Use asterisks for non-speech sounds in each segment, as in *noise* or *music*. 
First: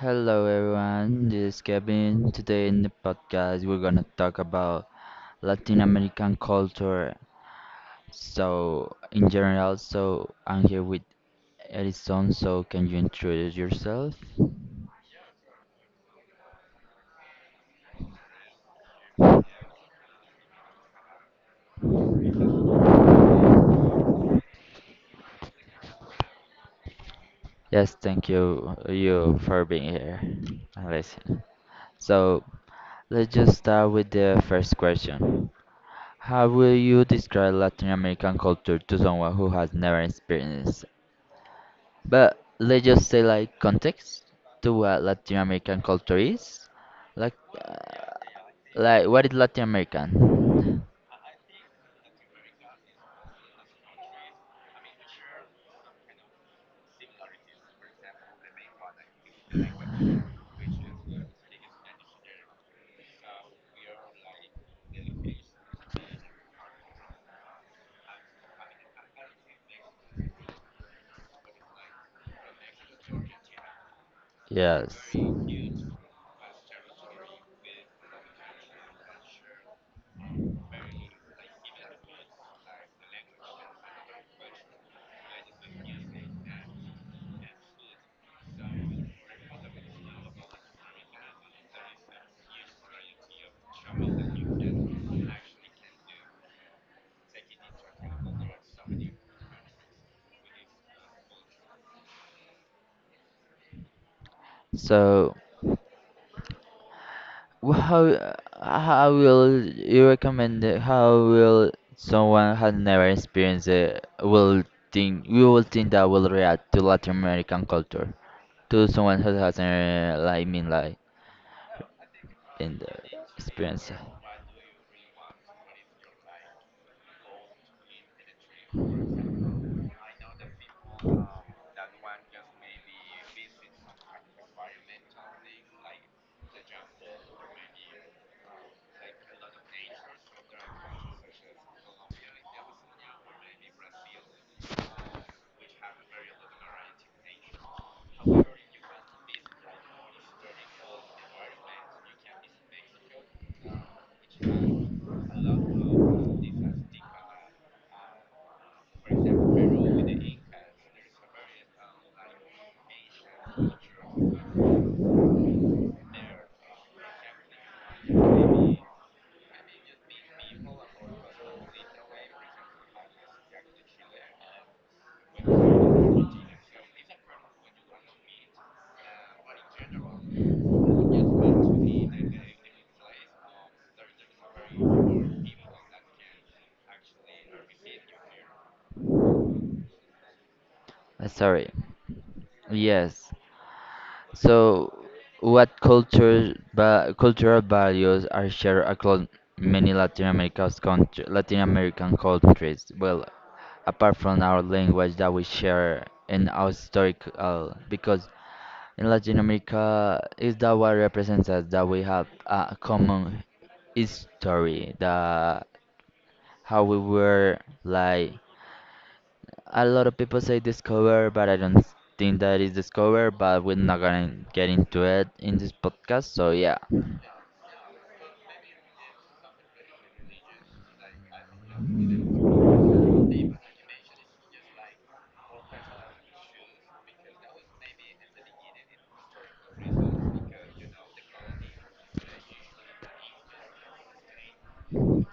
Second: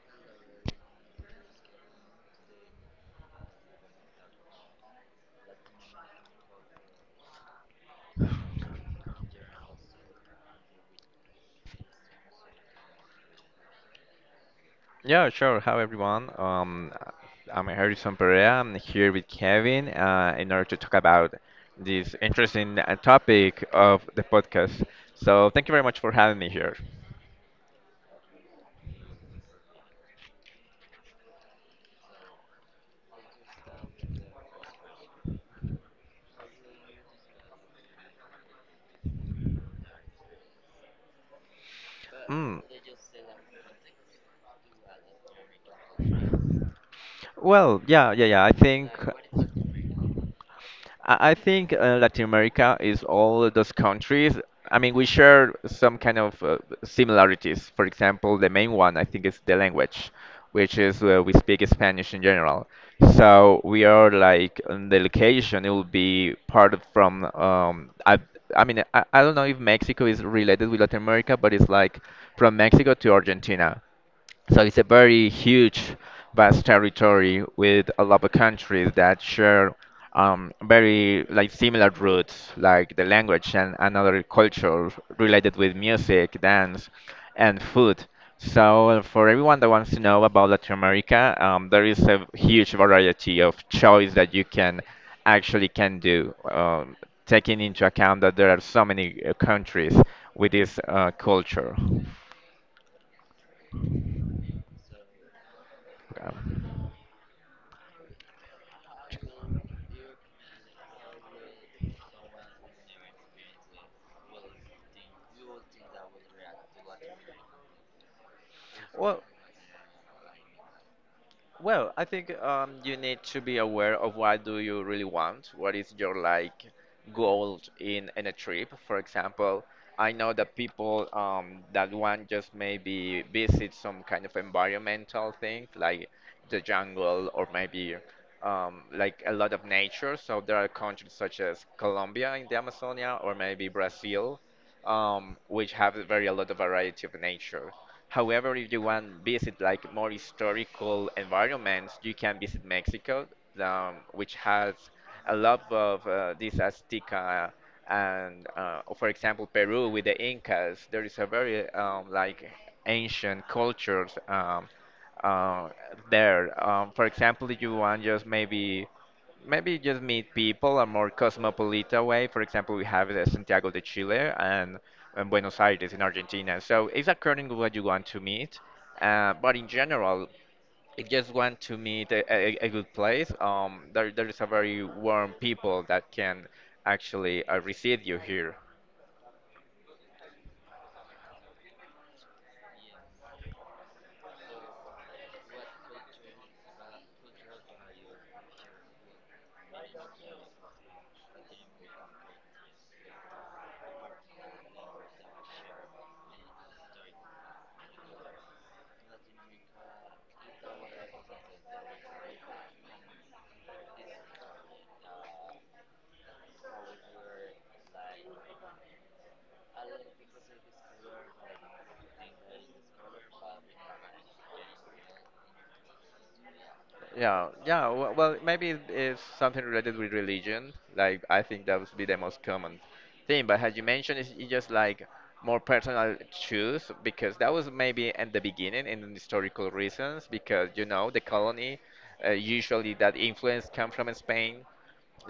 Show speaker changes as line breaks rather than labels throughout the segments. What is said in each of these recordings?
Hello everyone, this is Kevin. Today in the podcast we're gonna talk about Latin American culture. So in general, so I'm here with Edison, so can you introduce yourself?
Yeah, sure. Hi, everyone. I'm Harrison Perea. I'm here with Kevin in order to talk about this interesting topic of the podcast. So, thank you very much for having me here.
Yes, thank you for being here and listen. So let's just start with the first question. How will you describe Latin American culture to someone who has never experienced? But
Mm,
let's just say like context to what Latin American culture is. Like
well, yeah,
uh,
yeah, yeah. I think.
like what is Latin American?
I I think uh, Latin America is all those countries. I mean, we share some kind of similarities. For example, the main one I think is the language, which is we speak Spanish in general. So we are like on the location. It will be part of from. I don't know if Mexico is related with Latin America, but it's like from Mexico to Argentina. So it's a
Yes.
very huge, vast territory with a lot of countries that share very like similar roots, like the language and another culture related with music, dance, and food. So for everyone that wants to know about Latin America, there is a huge variety of choice that you can actually can do, taking into account that there are so many countries with this culture.
So
Um,
wh- how how will you recommend it- how will someone who never experienced it will think you will think that will react to Latin American culture to someone
Well,
who hasn't like mean like
Well, I think
in the
you need to be
experience.
aware of what do you really want. What is your like goal in a trip? For example, I know that people that want just maybe visit some kind of environmental thing like the jungle or maybe like a lot of nature. So there are countries such as Colombia in the Amazonia or maybe Brazil, which have a very a lot of variety of nature. However, if you want visit like more historical environments, you can visit Mexico, which has a lot of these Azteca and, for example, Peru with the Incas. There is a very like ancient cultures uh, there. For example, if you want just maybe just meet people a more cosmopolitan way. For example, we have the Santiago de Chile and Buenos Aires in Argentina. So it's according to what you want to meet. But in general, you just want to meet a good place. There is a very warm people that can actually receive you here.
Sorry. Yes. So, what culture, va cultural values are shared across many Latin America's country, Latin American countries? Well, apart from our language that we share and our historical, because in Latin America is that what represents us, that we have a common history, that how we were like a lot of people say discover, but I don't think that is discover. But we're not gonna get into it in this podcast. So yeah,
Yeah, yeah. Well, maybe it's something related with religion. Like I think that would be the most common thing. But as you mentioned, it's just like more personal choice because that was maybe at the beginning in historical reasons because you know the colony usually that influence come from Spain.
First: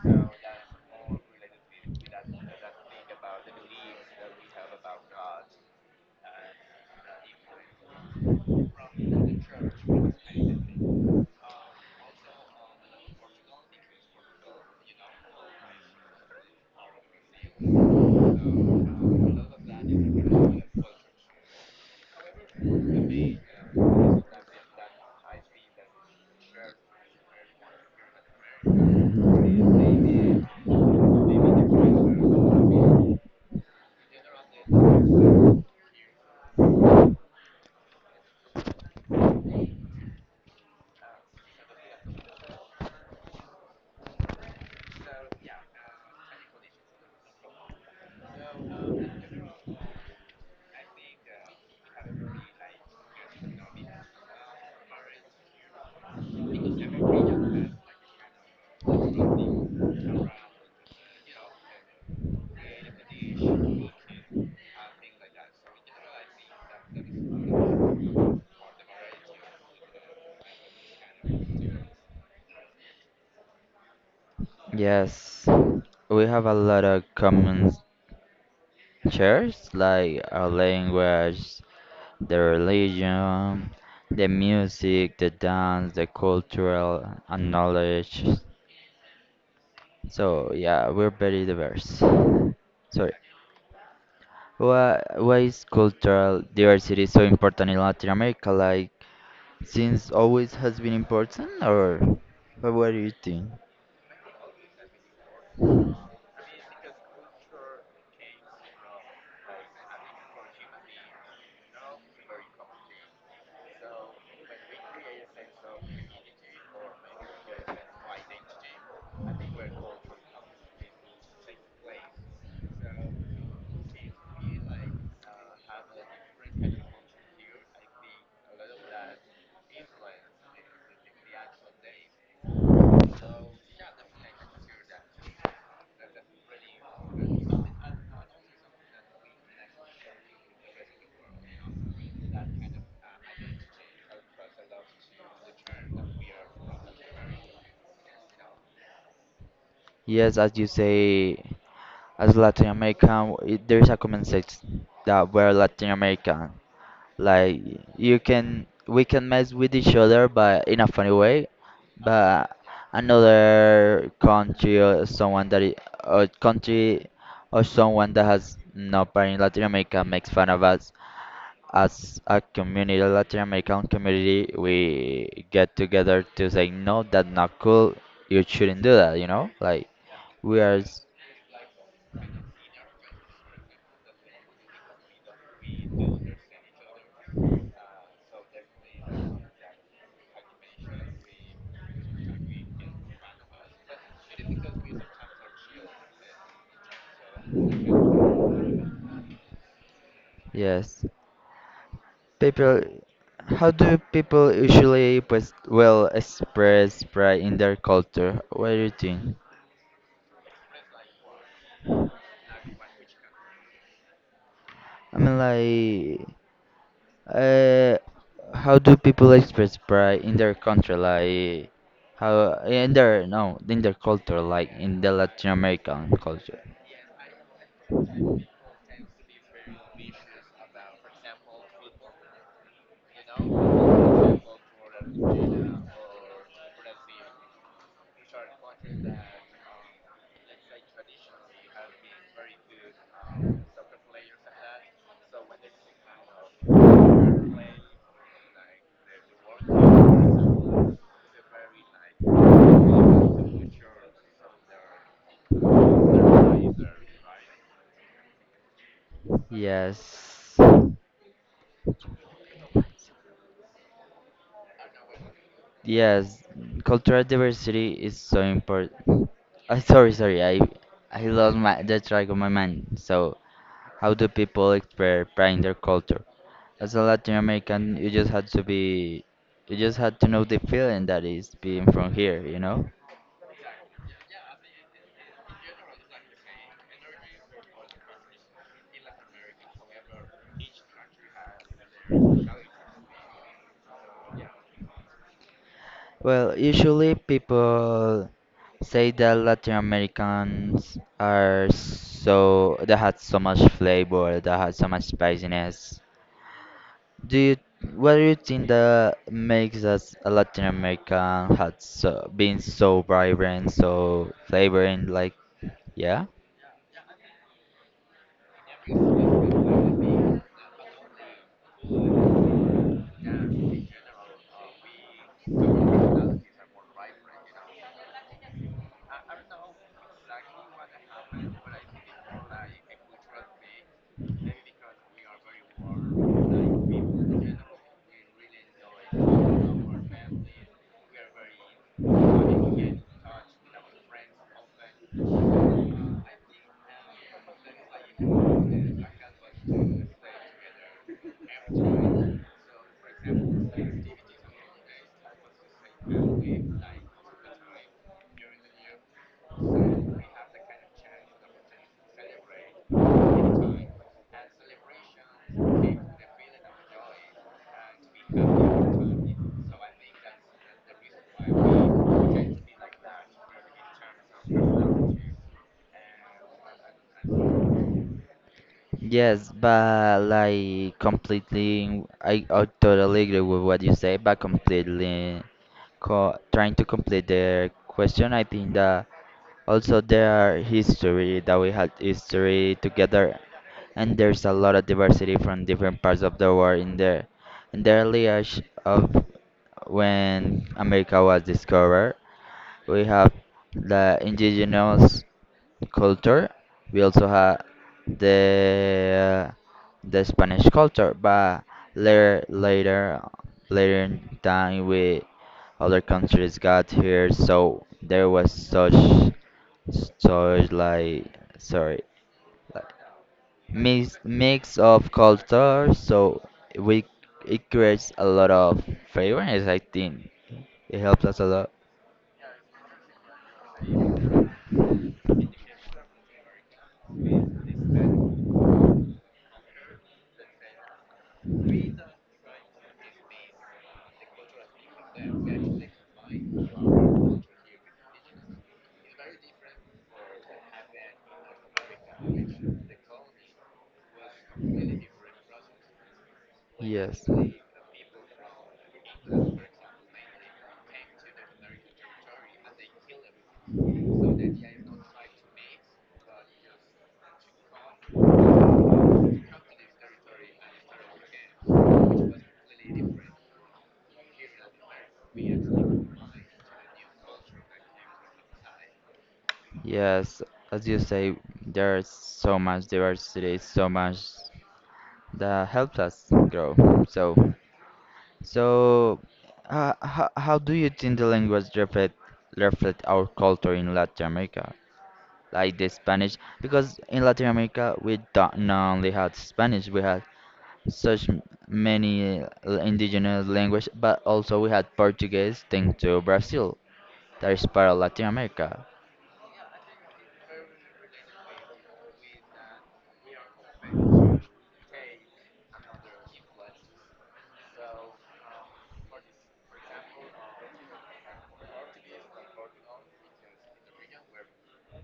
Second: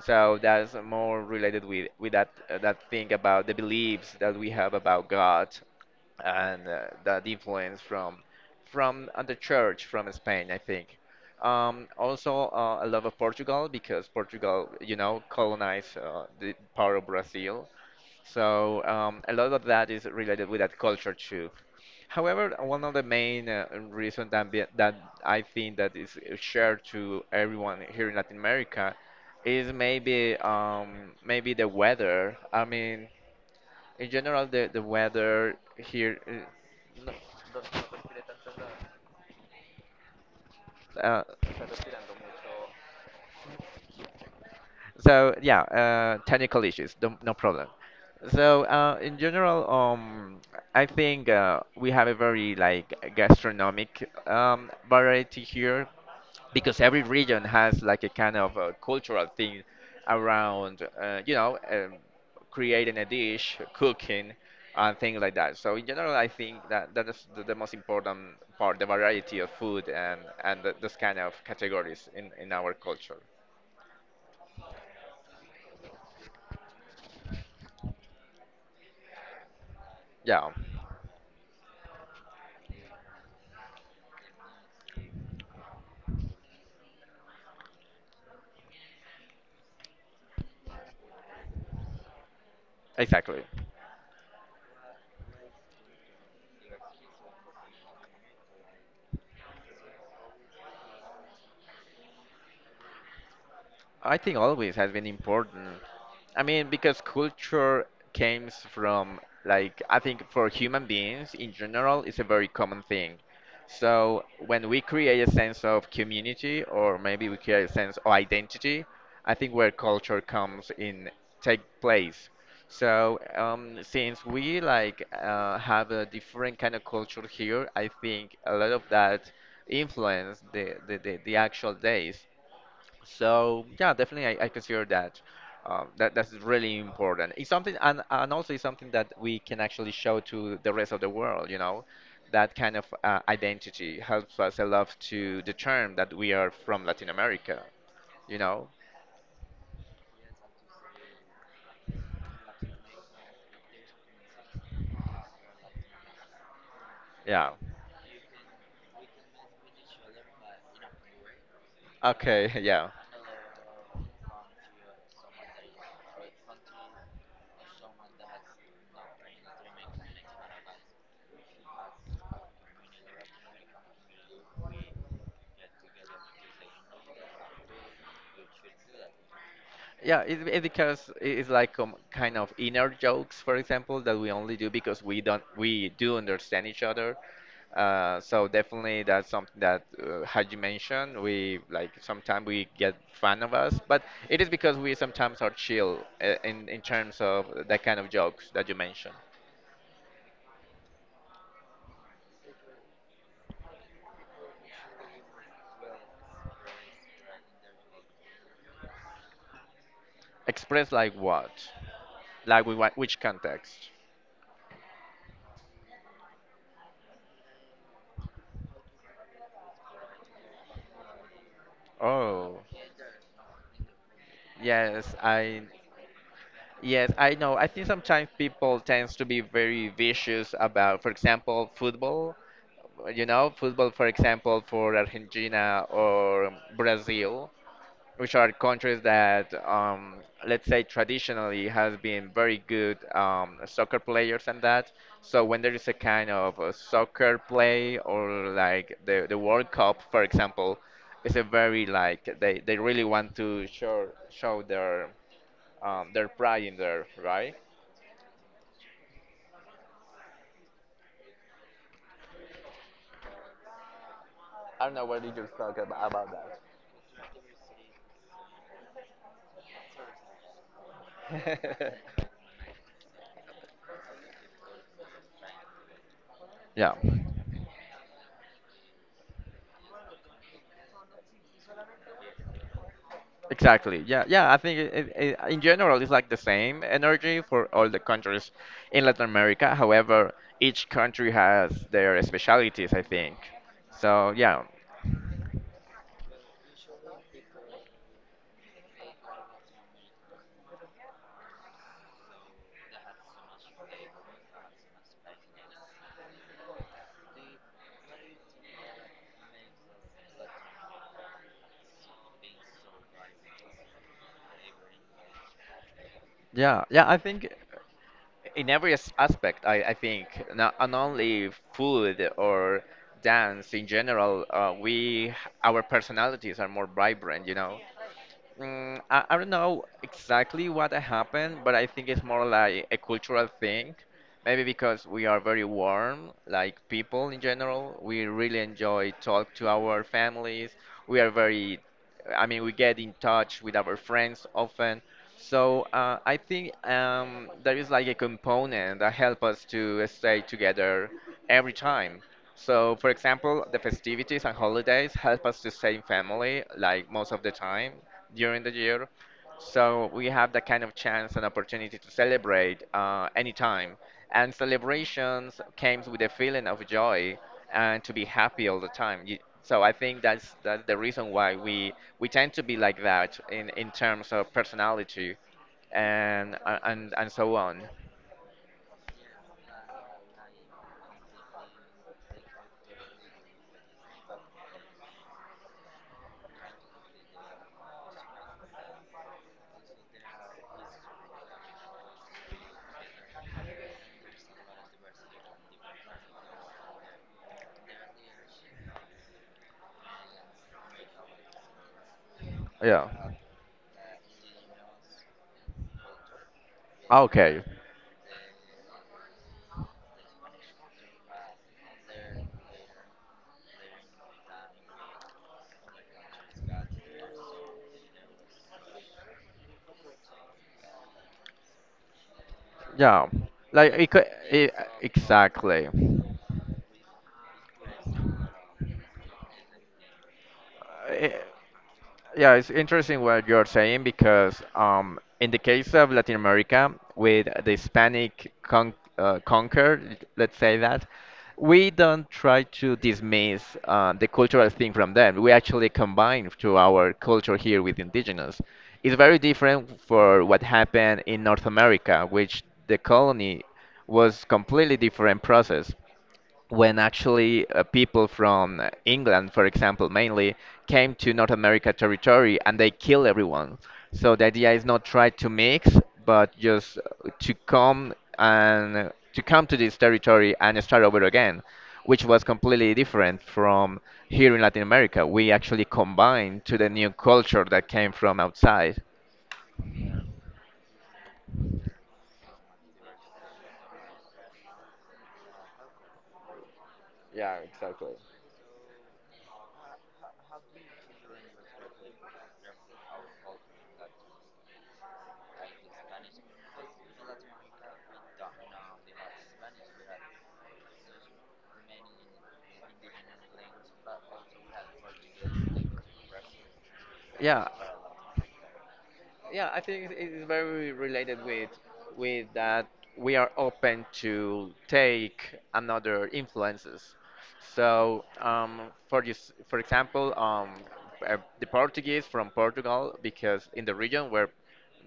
So that's more related with that that thing about the beliefs that we have about God and that influence from the church from Spain, I think. Also, I love of Portugal because Portugal, you know, colonized the part of Brazil. So a lot of that is related with that culture too. However, one of the main reasons that, that I think that is shared to everyone here in Latin America is maybe maybe the weather. I mean, in general, the weather here. Uh, so yeah, technical issues, no, no problem. So in general, I think we have a very like gastronomic variety here because every region has like a kind of a cultural thing around, you know, creating a dish, cooking, and things like that. So in general, I think that that is the most important part, the variety of food and the this kind of categories in our culture.
yes, we have a lot of common shares like
Yeah.
our language, the religion, the music, the dance, the cultural and knowledge. So yeah, we're very diverse. Sorry.
Exactly.
Why is cultural diversity so important in Latin America? Like, since always has been important, or but what do you think?
I think always has been important. I mean, because culture comes from, like, I think for human beings in general, it's a very common thing. So when we create a sense of community, or maybe we create a sense of identity, I think where culture comes in take place. So since we like have a different kind of culture here, I think a lot of that influence the actual days. So yeah, definitely I consider that that that's really important. It's something and also it's something that we can actually show to the rest of the world, you know. That kind of identity helps us a lot to determine that we are from Latin America, you know.
Yes, as you say, as Latin American, it, there is a common sense that we're Latin American.
Yeah.
Like you can, we can mess with each other, but in a funny way.
Okay,
But
*laughs* yeah.
another country or someone that is, or country or someone that has no parent in Latin America makes fun of us as a community, Latin American community, we get together to say, no, that's not cool. You shouldn't do that, you know? Like,
Yeah, it,
we
it
are, s-
because it's like kind of inner jokes, for example, that we only do because we don't we do understand each other. So definitely that's something that, had you mentioned, we like sometimes we get fun of us, but it is because we sometimes are chill in terms of that kind of jokes that you mentioned.
yes. People, how do people usually, pues, well, express pride in their culture? What do you think?
Express like what? Like with what, which context?
I mean, like, uh, how do people express pride in their country? Like, how,
Oh,
in their, no, in their culture, like, in the
yes,
Latin
I
American culture?
Yes, I know. I think sometimes people tends to be very vicious about, for example, football. You know, football, for example, for Argentina or Brazil, which are countries that, let's say, traditionally has been very good soccer players and that. So when there is a kind of a soccer play or like the World Cup, for example, it's a very like they really want to show their pride in there, right?
Yes.
I don't know what you just talked about
Yes. Cultural diversity is so important. *laughs* Sorry, sorry. I lost my
that.
the track of
*laughs*
my mind. So, how do people express pride in their culture?
Yeah,
As a Latin American, you just had to be, you just had to know the feeling that is being from here. You know.
exactly. Yeah, yeah. I think it, it, it, in general it's like the same energy for all the countries in Latin America. However, each country has their specialities, I think. So yeah,
Well, usually people say that Latin Americans are so they had so much flavor, they had so much spiciness. Do you, what do you think that makes us a Latin American hot so, being so vibrant, so flavoring, like, yeah?
yeah, yeah. I think in every aspect, I think not, not only food or dance in general, we our personalities are more vibrant. You know, I don't know exactly what happened, but I think it's more like a cultural thing. Maybe because we are very warm, like people in general, we really enjoy talk to our families. We are very, I mean, we get in touch with our friends often. So I think there is like a component that help us to stay together every time. So, for example, the festivities and holidays help us to stay in family like most of the time during the year. So we have that kind of chance and opportunity to celebrate anytime. And celebrations comes with a feeling of joy and to be happy all the time. You, so I think that's the reason why we tend to be like that in terms of personality and and so on.
Yes, but like completely, I totally agree with what you say, but completely co trying to complete the question, I think that also, there are history that we had history together, and there's a lot of diversity from different parts of the world in there. In the early age of when America was discovered, we
Yeah.
have the indigenous culture. We also
Okay.
have the the Spanish culture, but later later in time we other countries got here, so there was such such like sorry like
Yeah. Like it
mix
could, it,
mix of
exactly.
culture, so we it creates a lot of favorites. I think it helps us a lot.
Yeah, it's interesting what you're saying because in the case of Latin America, with the Hispanic conquer, let's say that, we don't try to dismiss the cultural thing from them. We actually combine to our culture here with indigenous. It's very different for what happened in North America, which the colony was completely different process when
Yes.
actually people from England, for example, mainly came to North America territory and they kill everyone. So the idea is not try to mix, but just to come to this territory and start over again, which was completely different from here in Latin America. We actually combined to the new culture that came from outside.
Yes, as you say, there's so much diversity, so much that helps us grow. So,
Yeah, exactly.
so how do you think the language reflect our culture in Latin America, like the Spanish? Because in Latin America, we don't not only had Spanish, we had such many indigenous language, but also we had Portuguese, thanks to Brazil, that
Yeah,
is part of Latin America.
yeah, I think it is very related with that we are open to take another influences, so for you, for example, the Portuguese from Portugal because in the region where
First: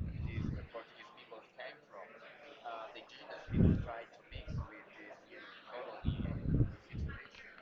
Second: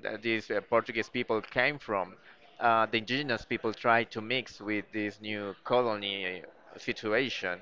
th- these Portuguese people came from, the indigenous people tried to mix with this new colony situation.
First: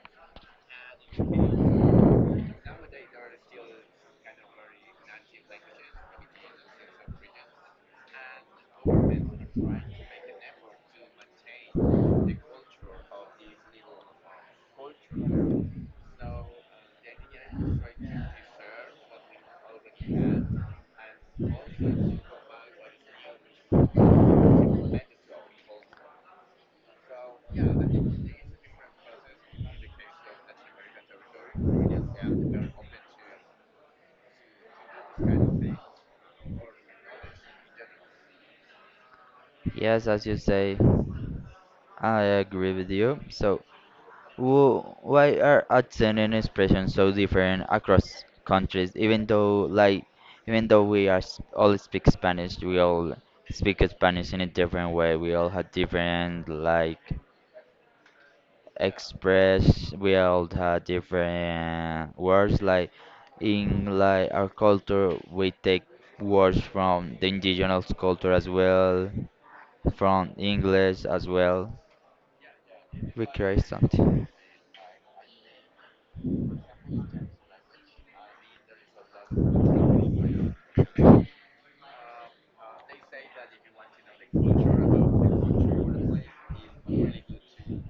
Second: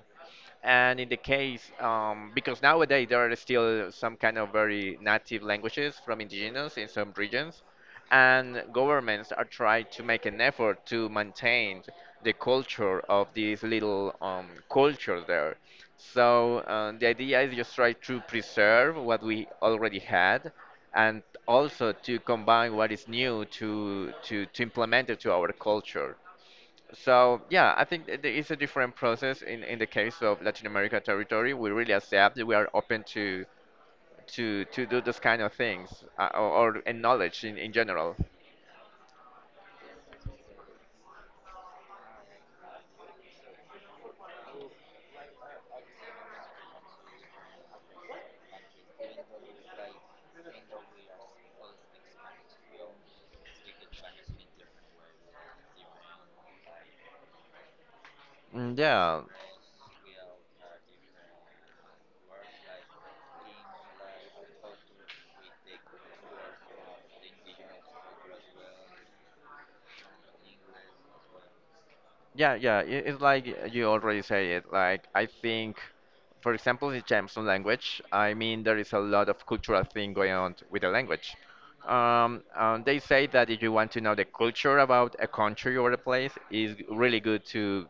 And in the case, because nowadays there are still some kind of very native languages from indigenous in some regions, and governments are trying to make an effort to maintain the culture of these little cultures there. So the idea is just try to preserve what we already had and also to combine what is new to implement it to our culture. So yeah, I think it's a different process in the case of Latin America territory. We really accept that we are open to to do this kind of things or and knowledge in general.
Yes, as you say. I agree with you. So, why are accent and expression so different across countries? Even though, like, even though we are s- all speak Spanish, we all speak Spanish in a different way. We all have different, like,
Yeah,
express. We all have different words. Like, in like our culture, we take words from the indigenous culture as well, from English as well.
yeah, yeah. It's
We
like
create
you already
something.
say it. Like I think, for example, in terms of language, I mean there is a lot of cultural thing going on with the language. They say that if you want to know the culture about a country or a place, is really good to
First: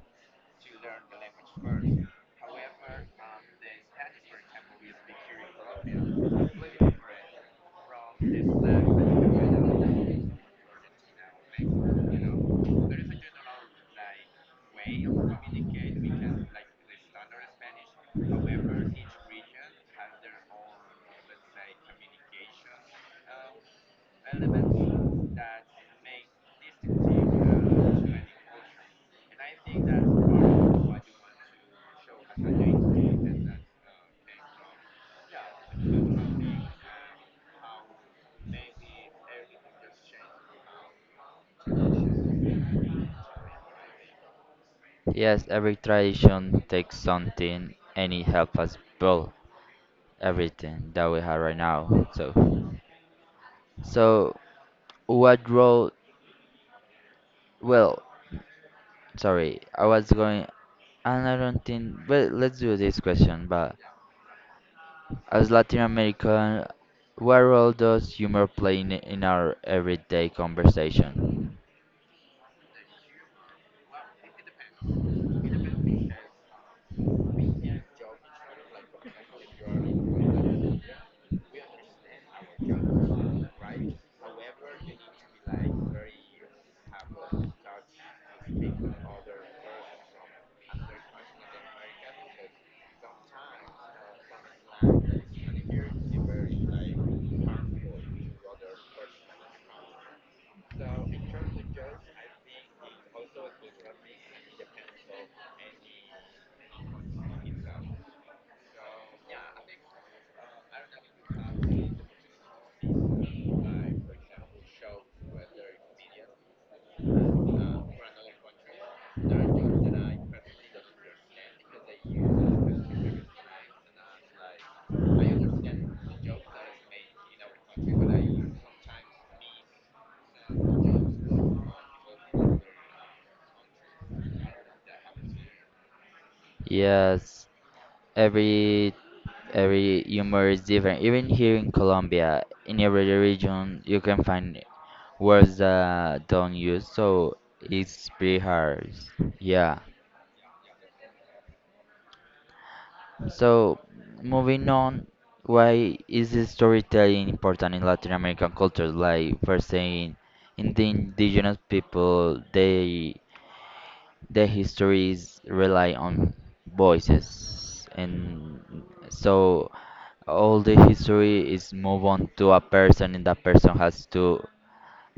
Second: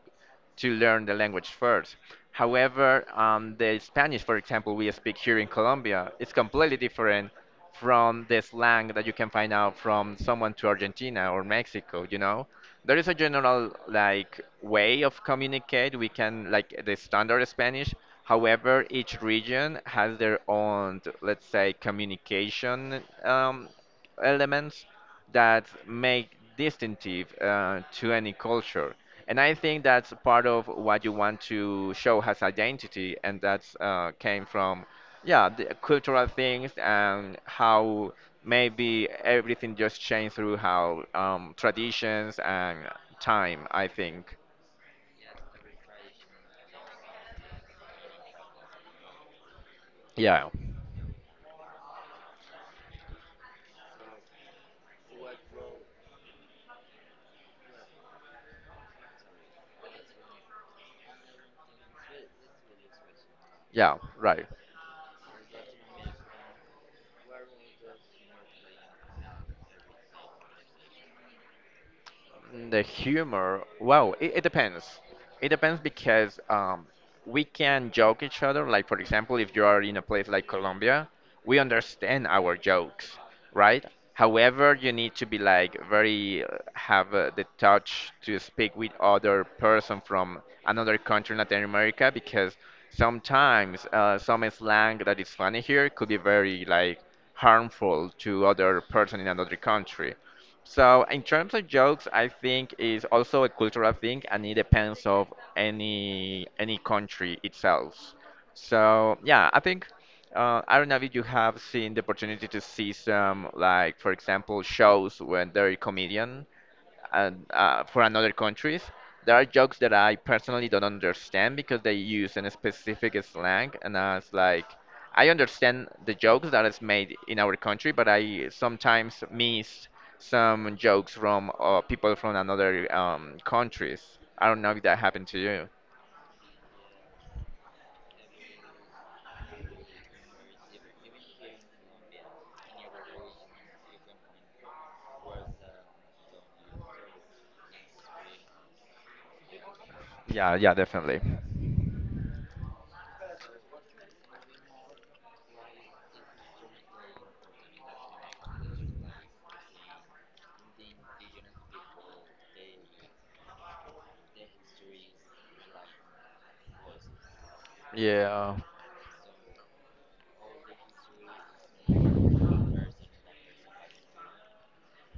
to learn the language first. However, the Spanish, for example, we speak here in Colombia, it's completely different from the slang that you can find out from someone to Argentina or Mexico, you know? There is a general like way of communicate. We can like the standard Spanish. However, each region has their own, let's say, communication elements that make distinctive to any culture. And I think that's part of what you want to show as identity, and that's came from, yeah, the cultural things and how maybe everything just changed through how traditions and time. I think,
Yes, every tradition takes something and it helps us build
yeah,
everything that we have right now. So, so what role? Well, sorry, I was going. And I don't think. But let's do this question. But
yeah, right.
as Latin American, what role does humor play in our everyday conversation?
The humor, wow, it depends. It depends because we can joke each other. Like for example, if you are in a place like Colombia, we understand our jokes, right? However, you need to be like very have the touch to speak with other person from another country, Latin America, because sometimes some slang that is funny here could be very like harmful to other person in another country. So in terms of jokes, I think is also a cultural thing, and it depends of any country itself. So yeah, I think I don't know if you have seen the opportunity to see some like, for example, shows when they're comedian and for another countries. There are jokes that I personally don't understand because they use a specific slang, and I was like, I understand the jokes that is made in our country, but I sometimes miss some jokes from people from another countries. I don't know if that happened to you.
Yes, every every humor is different. Even here in Colombia, in every region, you can find words that don't use, so it's pretty hard. Yeah.
Yeah, yeah, definitely.
So moving on, why is the storytelling important in Latin American cultures? Like first saying, in the indigenous people, they the histories rely on voices
Yeah.
and so all the history is move on to a person and that person has to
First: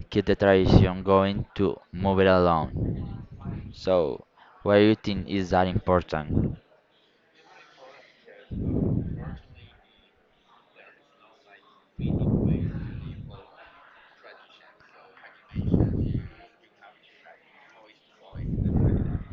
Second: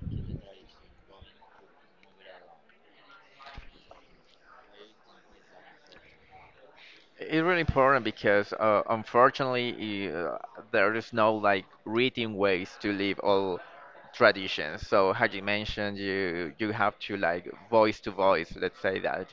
keep the tradition going to move it along so why you think is that important.
It's really important because unfortunately i- uh, there is no like written ways to live all traditions. So as you mentioned, you have to like voice to voice, let's say that.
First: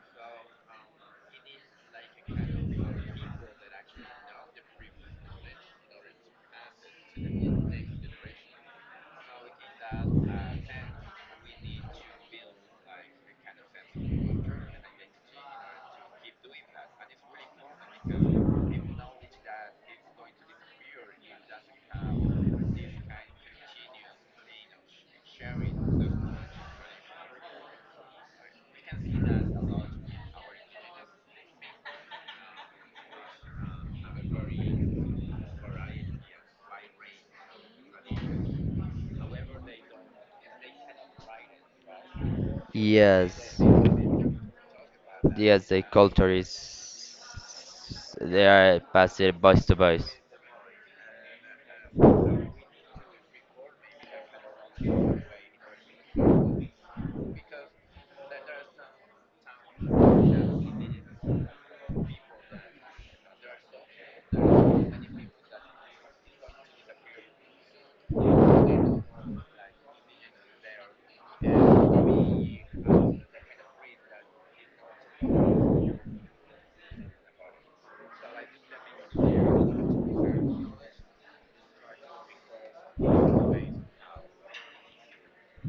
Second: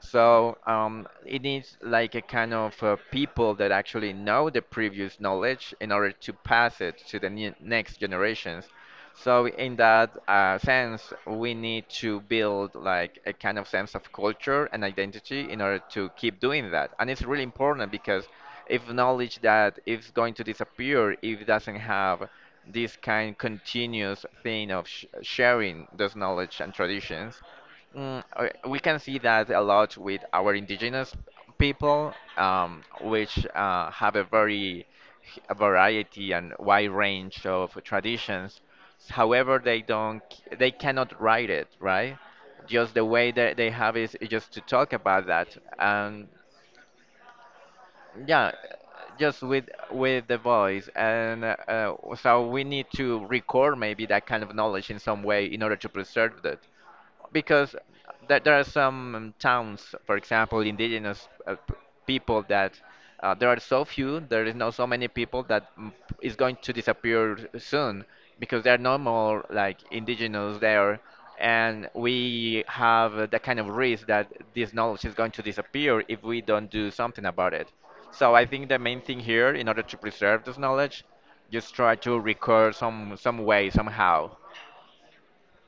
So it needs like a kind of people that actually know the previous knowledge in order to pass it to the ne next generations. So in that sense, we need to build like a kind of sense of culture and identity in order to keep doing that. And it's really important because if knowledge that is going to disappear, if it doesn't have this kind continuous thing of sh sharing those knowledge and traditions. Okay, we can see that a lot with our indigenous people, which have a very a variety and wide range of traditions. However, they don't, they cannot write it, right? Just the way that
yes
they have is just to talk about that,
yes The
and
culture is they
yeah,
are passed
just
voice to voice.
with the voice, and so we need to record maybe that kind of knowledge in some way in order to preserve it because that there are some towns, for example, indigenous people that there are so few, there is not so many people that is going to disappear soon because there are no more like indigenous there, and we have that kind of risk that this knowledge is going to disappear if we don't do something about it. So I think the main thing here, in order to preserve this knowledge, just try to record some way somehow.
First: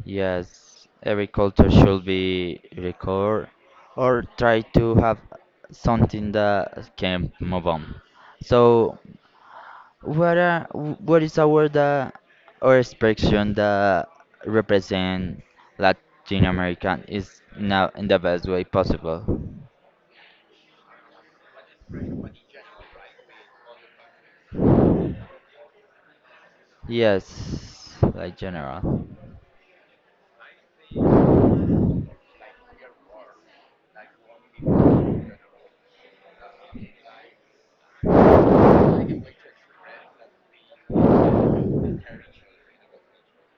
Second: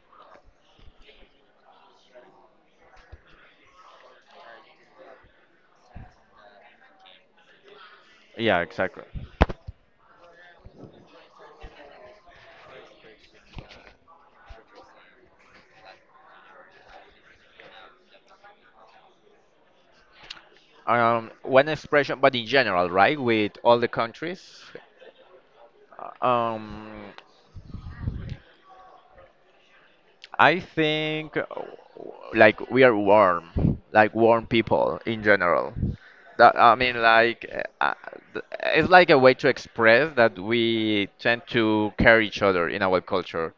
Yes, every culture should be record or try to have something that can move on.
Yeah,
So,
exactly.
what are what is our the our expression that represent Latin American is now in the best way possible?
Um, one expression, but in general, right, with all the countries. uh, Um,
Yes, like general.
I think like we are warm, like warm people in general. That I mean, like uh, uh, th- it's like a way to express that we tend to care each other in our culture,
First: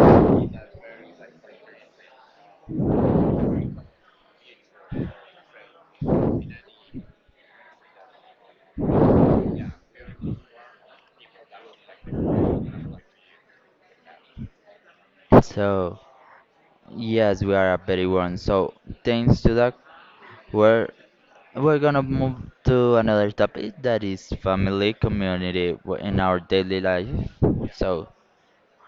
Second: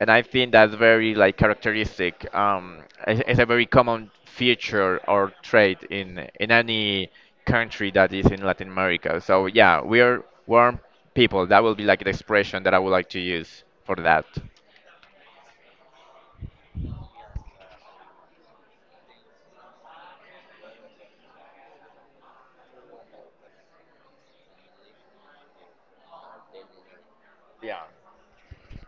and I think that's very like characteristic. It's a very common feature or trait in any country that is in Latin America. So yeah, we are warm people. That will be like an expression that I would like to use for that.
So, yes, we are a very one. So, thanks to that, word. We're gonna move to another topic that is family, community in our daily life.
Yeah.
So,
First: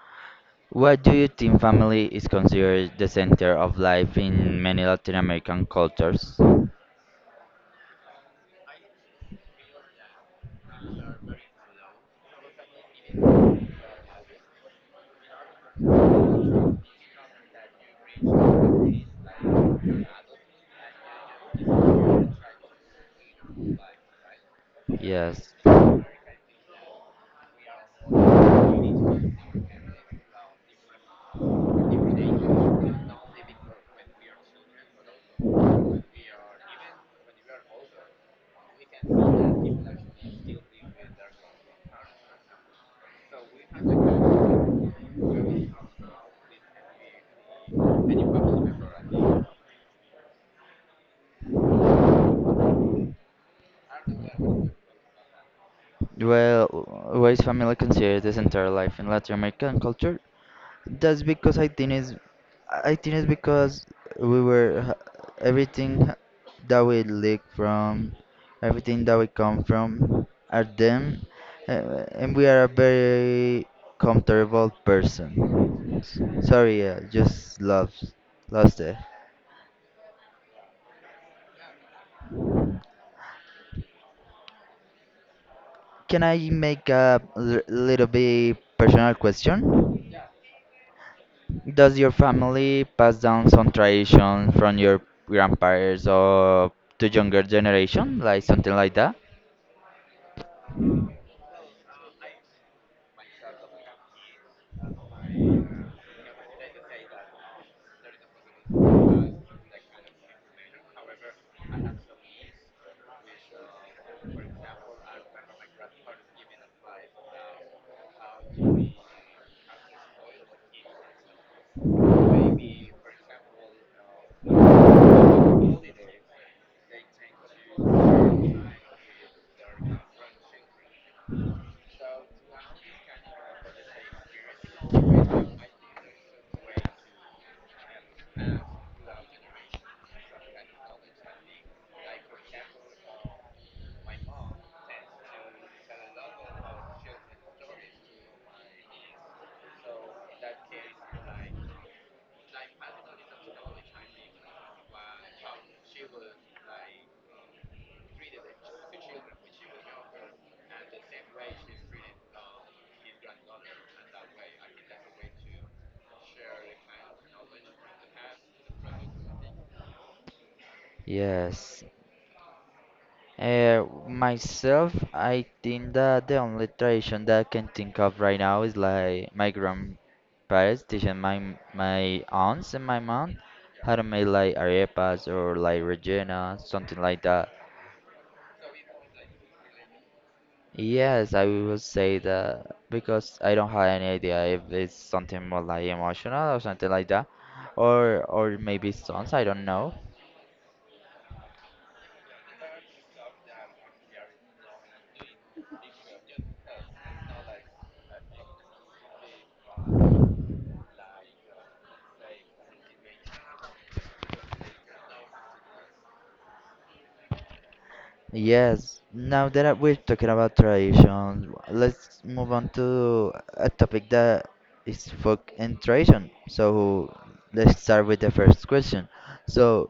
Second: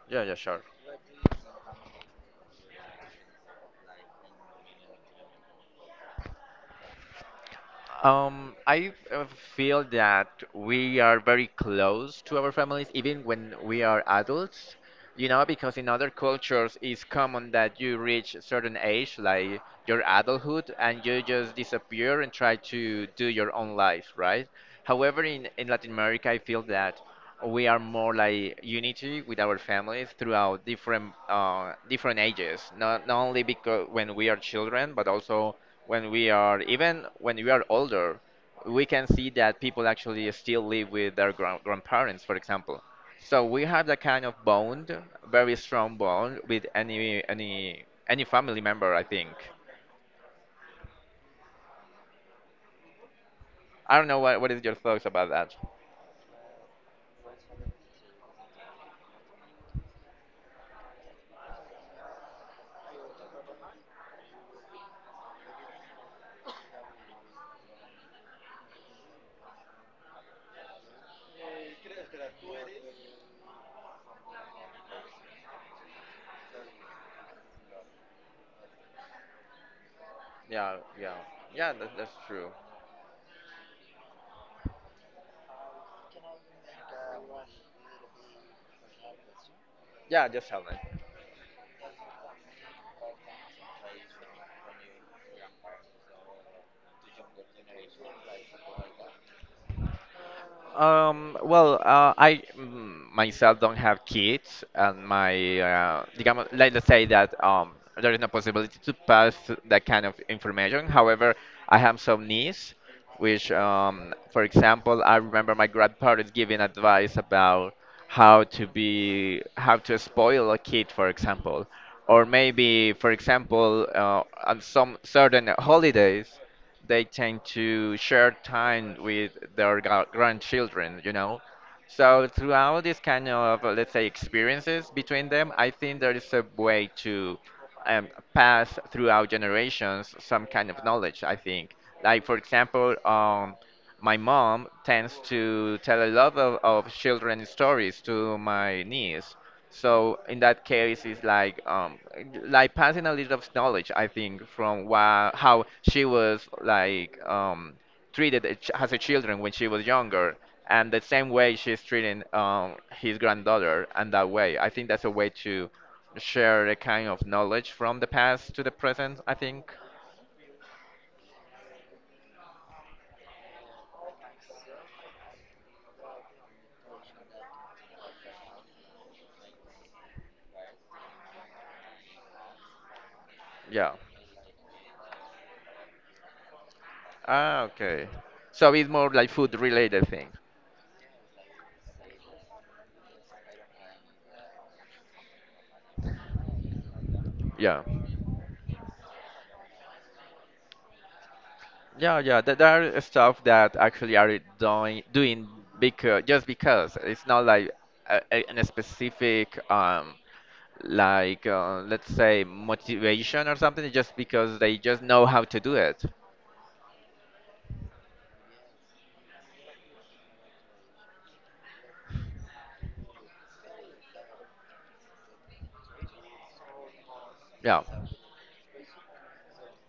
Yeah. Yeah. Sure.
what do you think family is considered the center of life in many Latin American cultures?
I feel that we are very close to our families, even when we are adults. You know, because in other cultures, it's common that you reach a certain age, like your adulthood, and you just disappear and try to do your own life, right? However,
Yes.
in Latin America, I feel that we are more like unity with our families throughout different different ages. Not only because when we are children, but also when we are even when we are older, we can see that people actually still live with their grandparents, for example. So we have that kind of bond, very strong bond with any family member. I think. I don't know what is your thoughts about that.
Well, why is family considered the center of life in Latin American culture? That's because I think is, I think it's because we were h- everything h- that we leak from, everything that we come from, are them, and we are a very comfortable person. S- sorry, I just lost it.
Yeah, yeah, yeah. That's true.
Can I make a l- little bit personal question?
Yeah, just tell me.
Does your family pass down some tradition from your grandparents or to younger generation, like something like that?
Well, myself don't have kids, and my, digamos, let's say that there is no possibility to pass that kind of information. However, I have some niece, which, for example, I remember my grandparents giving advice about how to be, how to spoil a kid, for example, or maybe, for example, on some certain holidays they tend to share time with their grandchildren, you know. So throughout this kind of let's say experiences between them, I think there is a way to um, pass throughout generations some kind of knowledge. I think, like for example, my mom tends to tell a lot of children stories to my niece. So in that case, it's like passing a little of knowledge, I think, from how she was like treated a as a children when she was younger and the same way she's treating his granddaughter, and that way I think that's a way to share a kind of knowledge from the past to the present, I think.
Yes. Myself, I think that the only tradition that I can think of right now is like my grandparents teaching my my aunts and my mom
Yeah.
how to make like arepas or like Regina, something like that.
Ah, okay, so it's more like food related thing.
Yes, I will say that because I don't have any idea if it's something more like emotional or something like that,
Yeah,
or maybe songs. I don't know.
yeah, yeah, there are stuff that actually are doing because just because it's not like an specific like let's say motivation or something, just because they just know how to do it.
Yes. Now that we're talking about tradition, let's move on to a topic that is folk and tradition. So let's
Yeah.
start with the first question. So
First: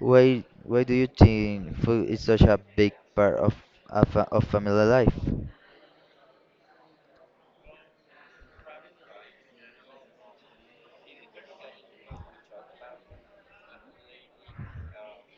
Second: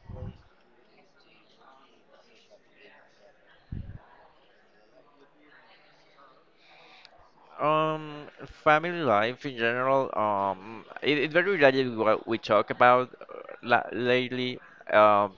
why do you think food is such a big part of, fa- of family life?
Um, family life in general, it very related to what we talk about la lately, um,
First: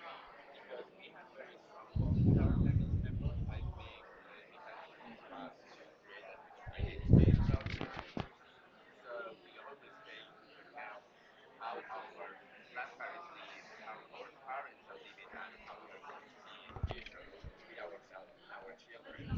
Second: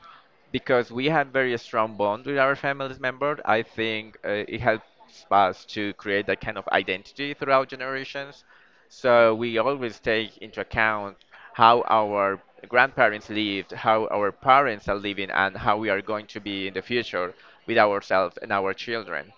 because we have very strong bond with our family members. I think it helps us to create that kind of identity throughout generations. So we always take into account how our grandparents lived, how our parents are living, and how we are going to be in the future with ourselves and our children.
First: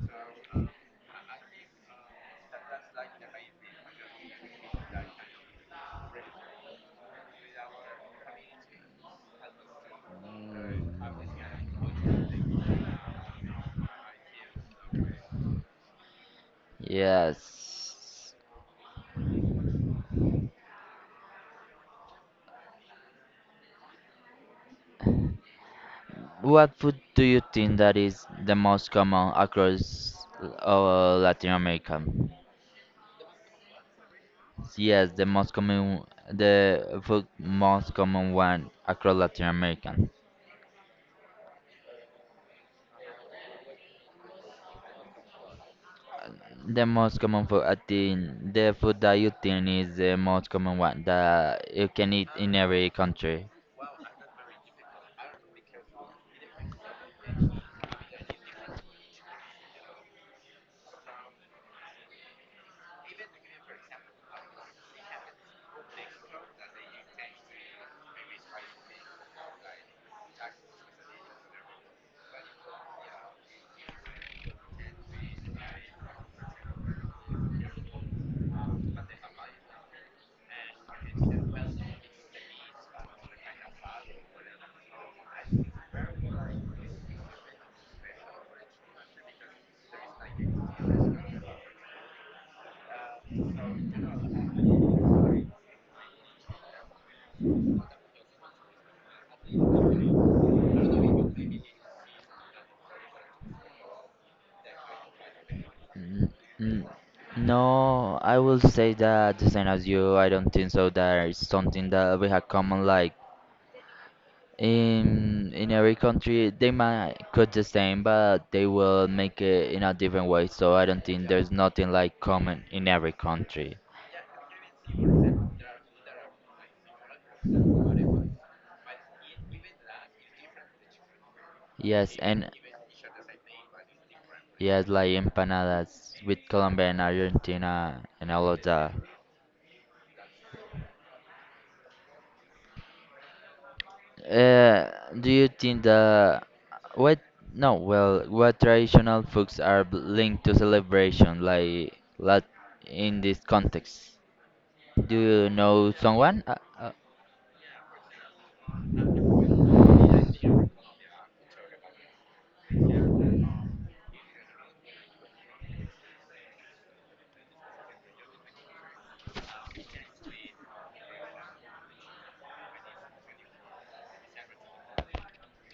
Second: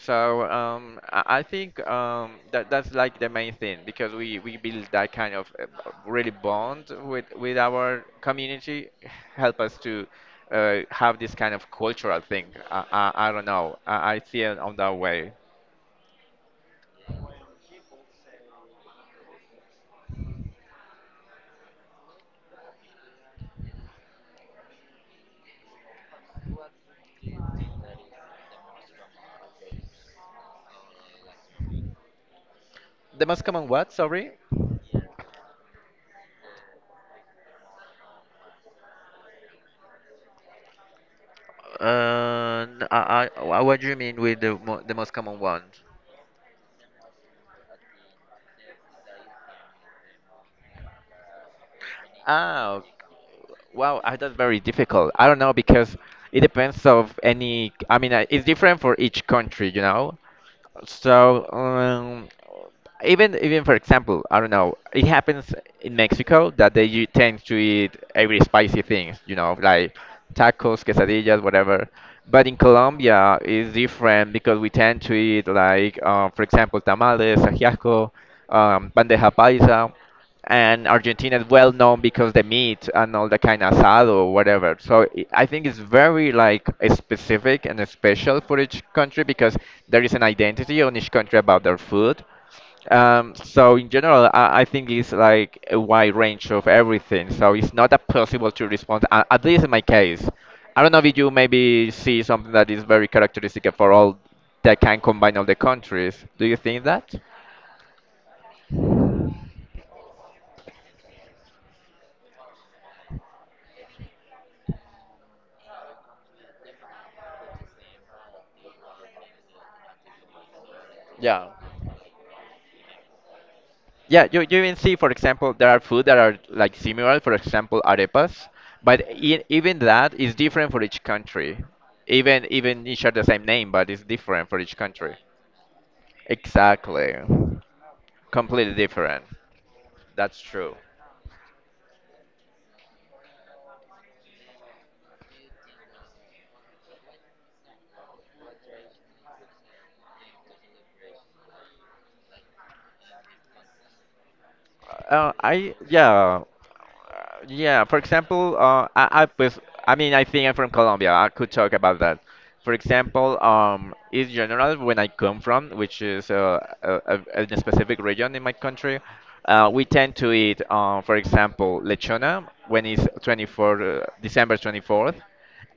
So I think that that's like the main thing because we build that kind of really bond with our community, help us to have this kind of cultural thing. I don't know. I see it on that way.
Yes. What food do you think that is the most common across Latin America?
The most common what? Sorry.
Yes, the most common, the food most common one across Latin America.
What do you mean with the mo the most common one?
The most common food, I think, the food that you think is the most common one that you can eat in
Oh,
every country.
wow, that's very difficult. I don't know because it depends of any. I mean, it's different for each country, you know. So even for example, I don't know, it happens in Mexico that they tend to eat every spicy things, you know, like tacos, quesadillas, whatever. But in Colombia, it's different because we tend to eat like, for example, tamales, ajiaco, bandeja paisa, and Argentina is well known because the meat and all the kind of asado or whatever. So I think it's very like specific and special for each country because there is an identity on each country about their food. So in general, I think it's like a wide range of everything. So it's not that possible to respond, at least in my case. I don't know if you maybe see something that is very characteristic for all that can combine all the countries.
N-
Do you think
n-
that?
No, I will say that the same as you. I don't think so. There is something that we have common, like in every country, they might cook the same, but they will make it in a different way. So I don't think
Yeah.
there's nothing like common in every country.
Yeah, you even see, for example, there are food that are like similar, for example, arepas, but e even that is different for each country.
Yes,
Even
and
even it share the same name, but it's different for each
yes, like
country.
empanadas with Colombia and
Exactly.
Argentina and all of
Completely
that.
different. That's true.
Uh, do you think the what? No, well, what traditional foods are b- linked to celebration, like in this context? Do you
I
know
yeah, Uh,
someone? Uh,
yeah, for example, pues, I mean, I think I'm from Colombia. I could talk about that. For example, in general, when I come from, which is a specific region in my country, we tend to eat, for example, lechona when it's 24, December 24th,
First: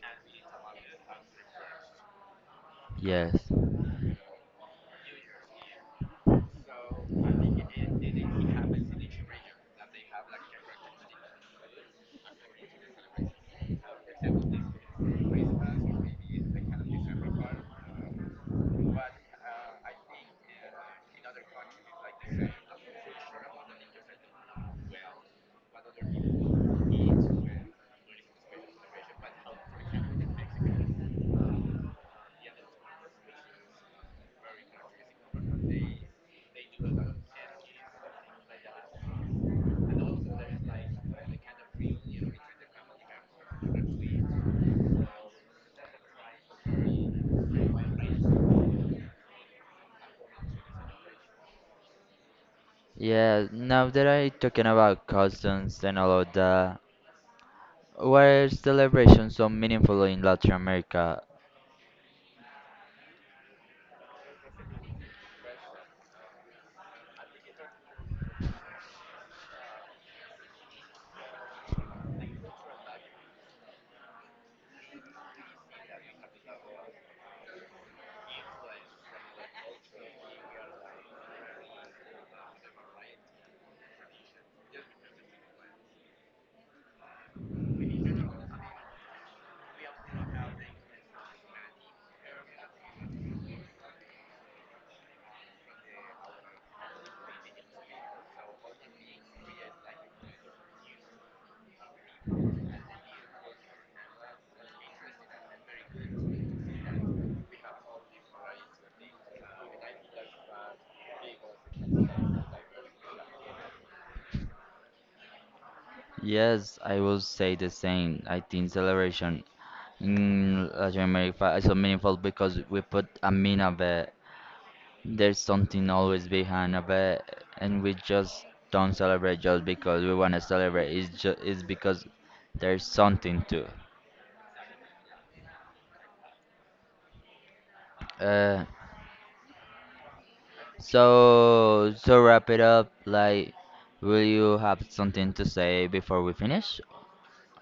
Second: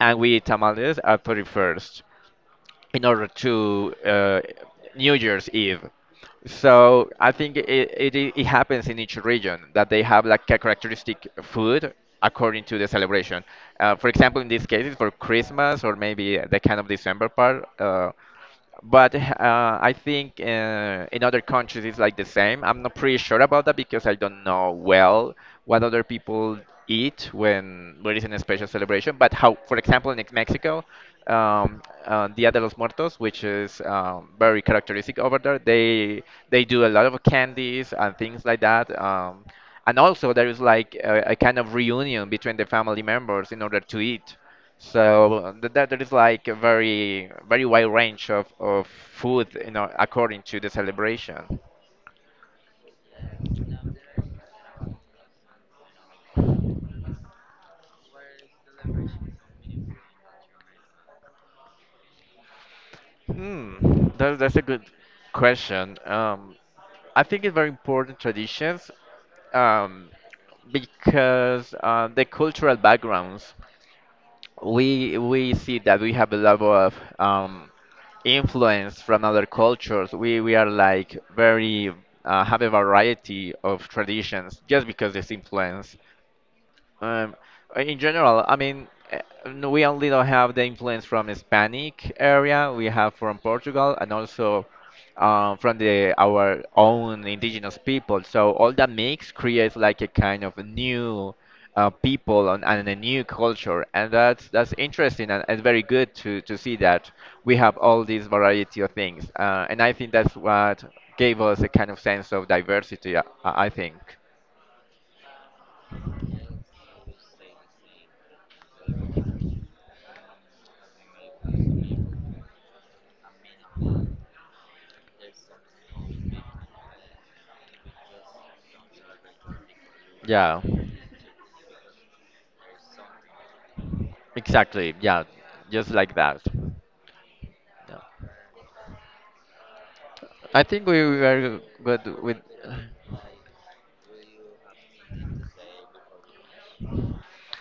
and we eat tamales at 31st in order
yes.
to New Year's Eve. So I think it happens in each region that they have like a characteristic food according to the celebration. For example, in this case, it's for Christmas or maybe the kind of December part. But I think in other countries it's like the same. I'm not pretty sure about that because I don't know well what other people eat when there is a special celebration. But how, for example, in Mexico, Dia de los Muertos, which is very characteristic over there, they do a lot of candies and things like that. And also there is like a kind of reunion between the family members in order to eat. So that there is like a very wide range of food, you know, according to the celebration.
Yeah, now that I talking about customs and all of that, why are celebrations so meaningful in Latin America?
Hmm, that's a good question. I think it's very important traditions um, because the cultural backgrounds we see that we have a level of influence from other cultures. We are like very have a variety of traditions just because this influence. Um, in general, I mean, no, we only don't have the influence from Hispanic area. We have from Portugal and also from the our own indigenous people. So all that mix creates like a kind of new people, and a new culture, and that's interesting and very good to see that we have all these variety of things. And I think that's what gave us a kind of sense of diversity. I think.
Yes, I will say the same. I think celebration in Latin America is so meaningful because we put a mean of it. There's something always behind of it, and we just don't celebrate just because we want to
Yeah.
celebrate. It's just it's because there's something to.
Exactly, yeah, just like that. Yeah.
Uh,
I think we were
So, to
good with.
wrap it up, like, will you have something to say before we finish?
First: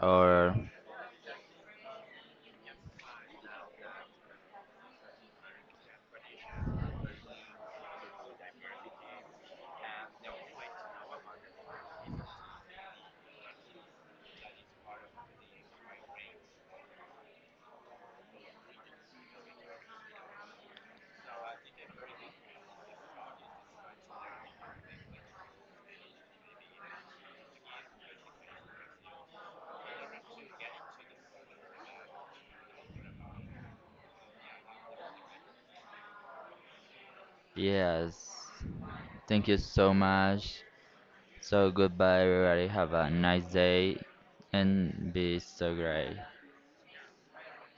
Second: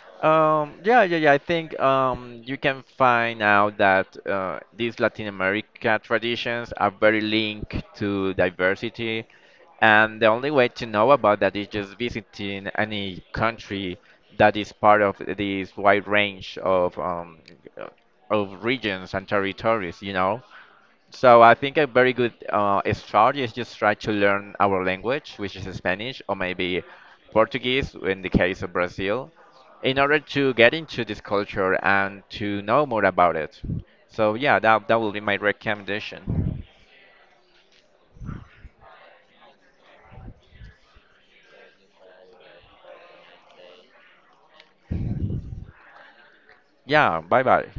Or,
Yeah, yeah, yeah. I think you can find out that these Latin America traditions are very linked to diversity, and the only way to know about that is just visiting any country that is part of this wide range of regions and territories, you know. So I think a very good start is just try to learn our language, which is Spanish or maybe Portuguese in the case of Brazil, in order to get into this culture and to know more about it. So yeah, that will be my recommendation.
yes. Thank you so much. So, goodbye, everybody. Have a nice day and be so great.
Yeah, bye bye.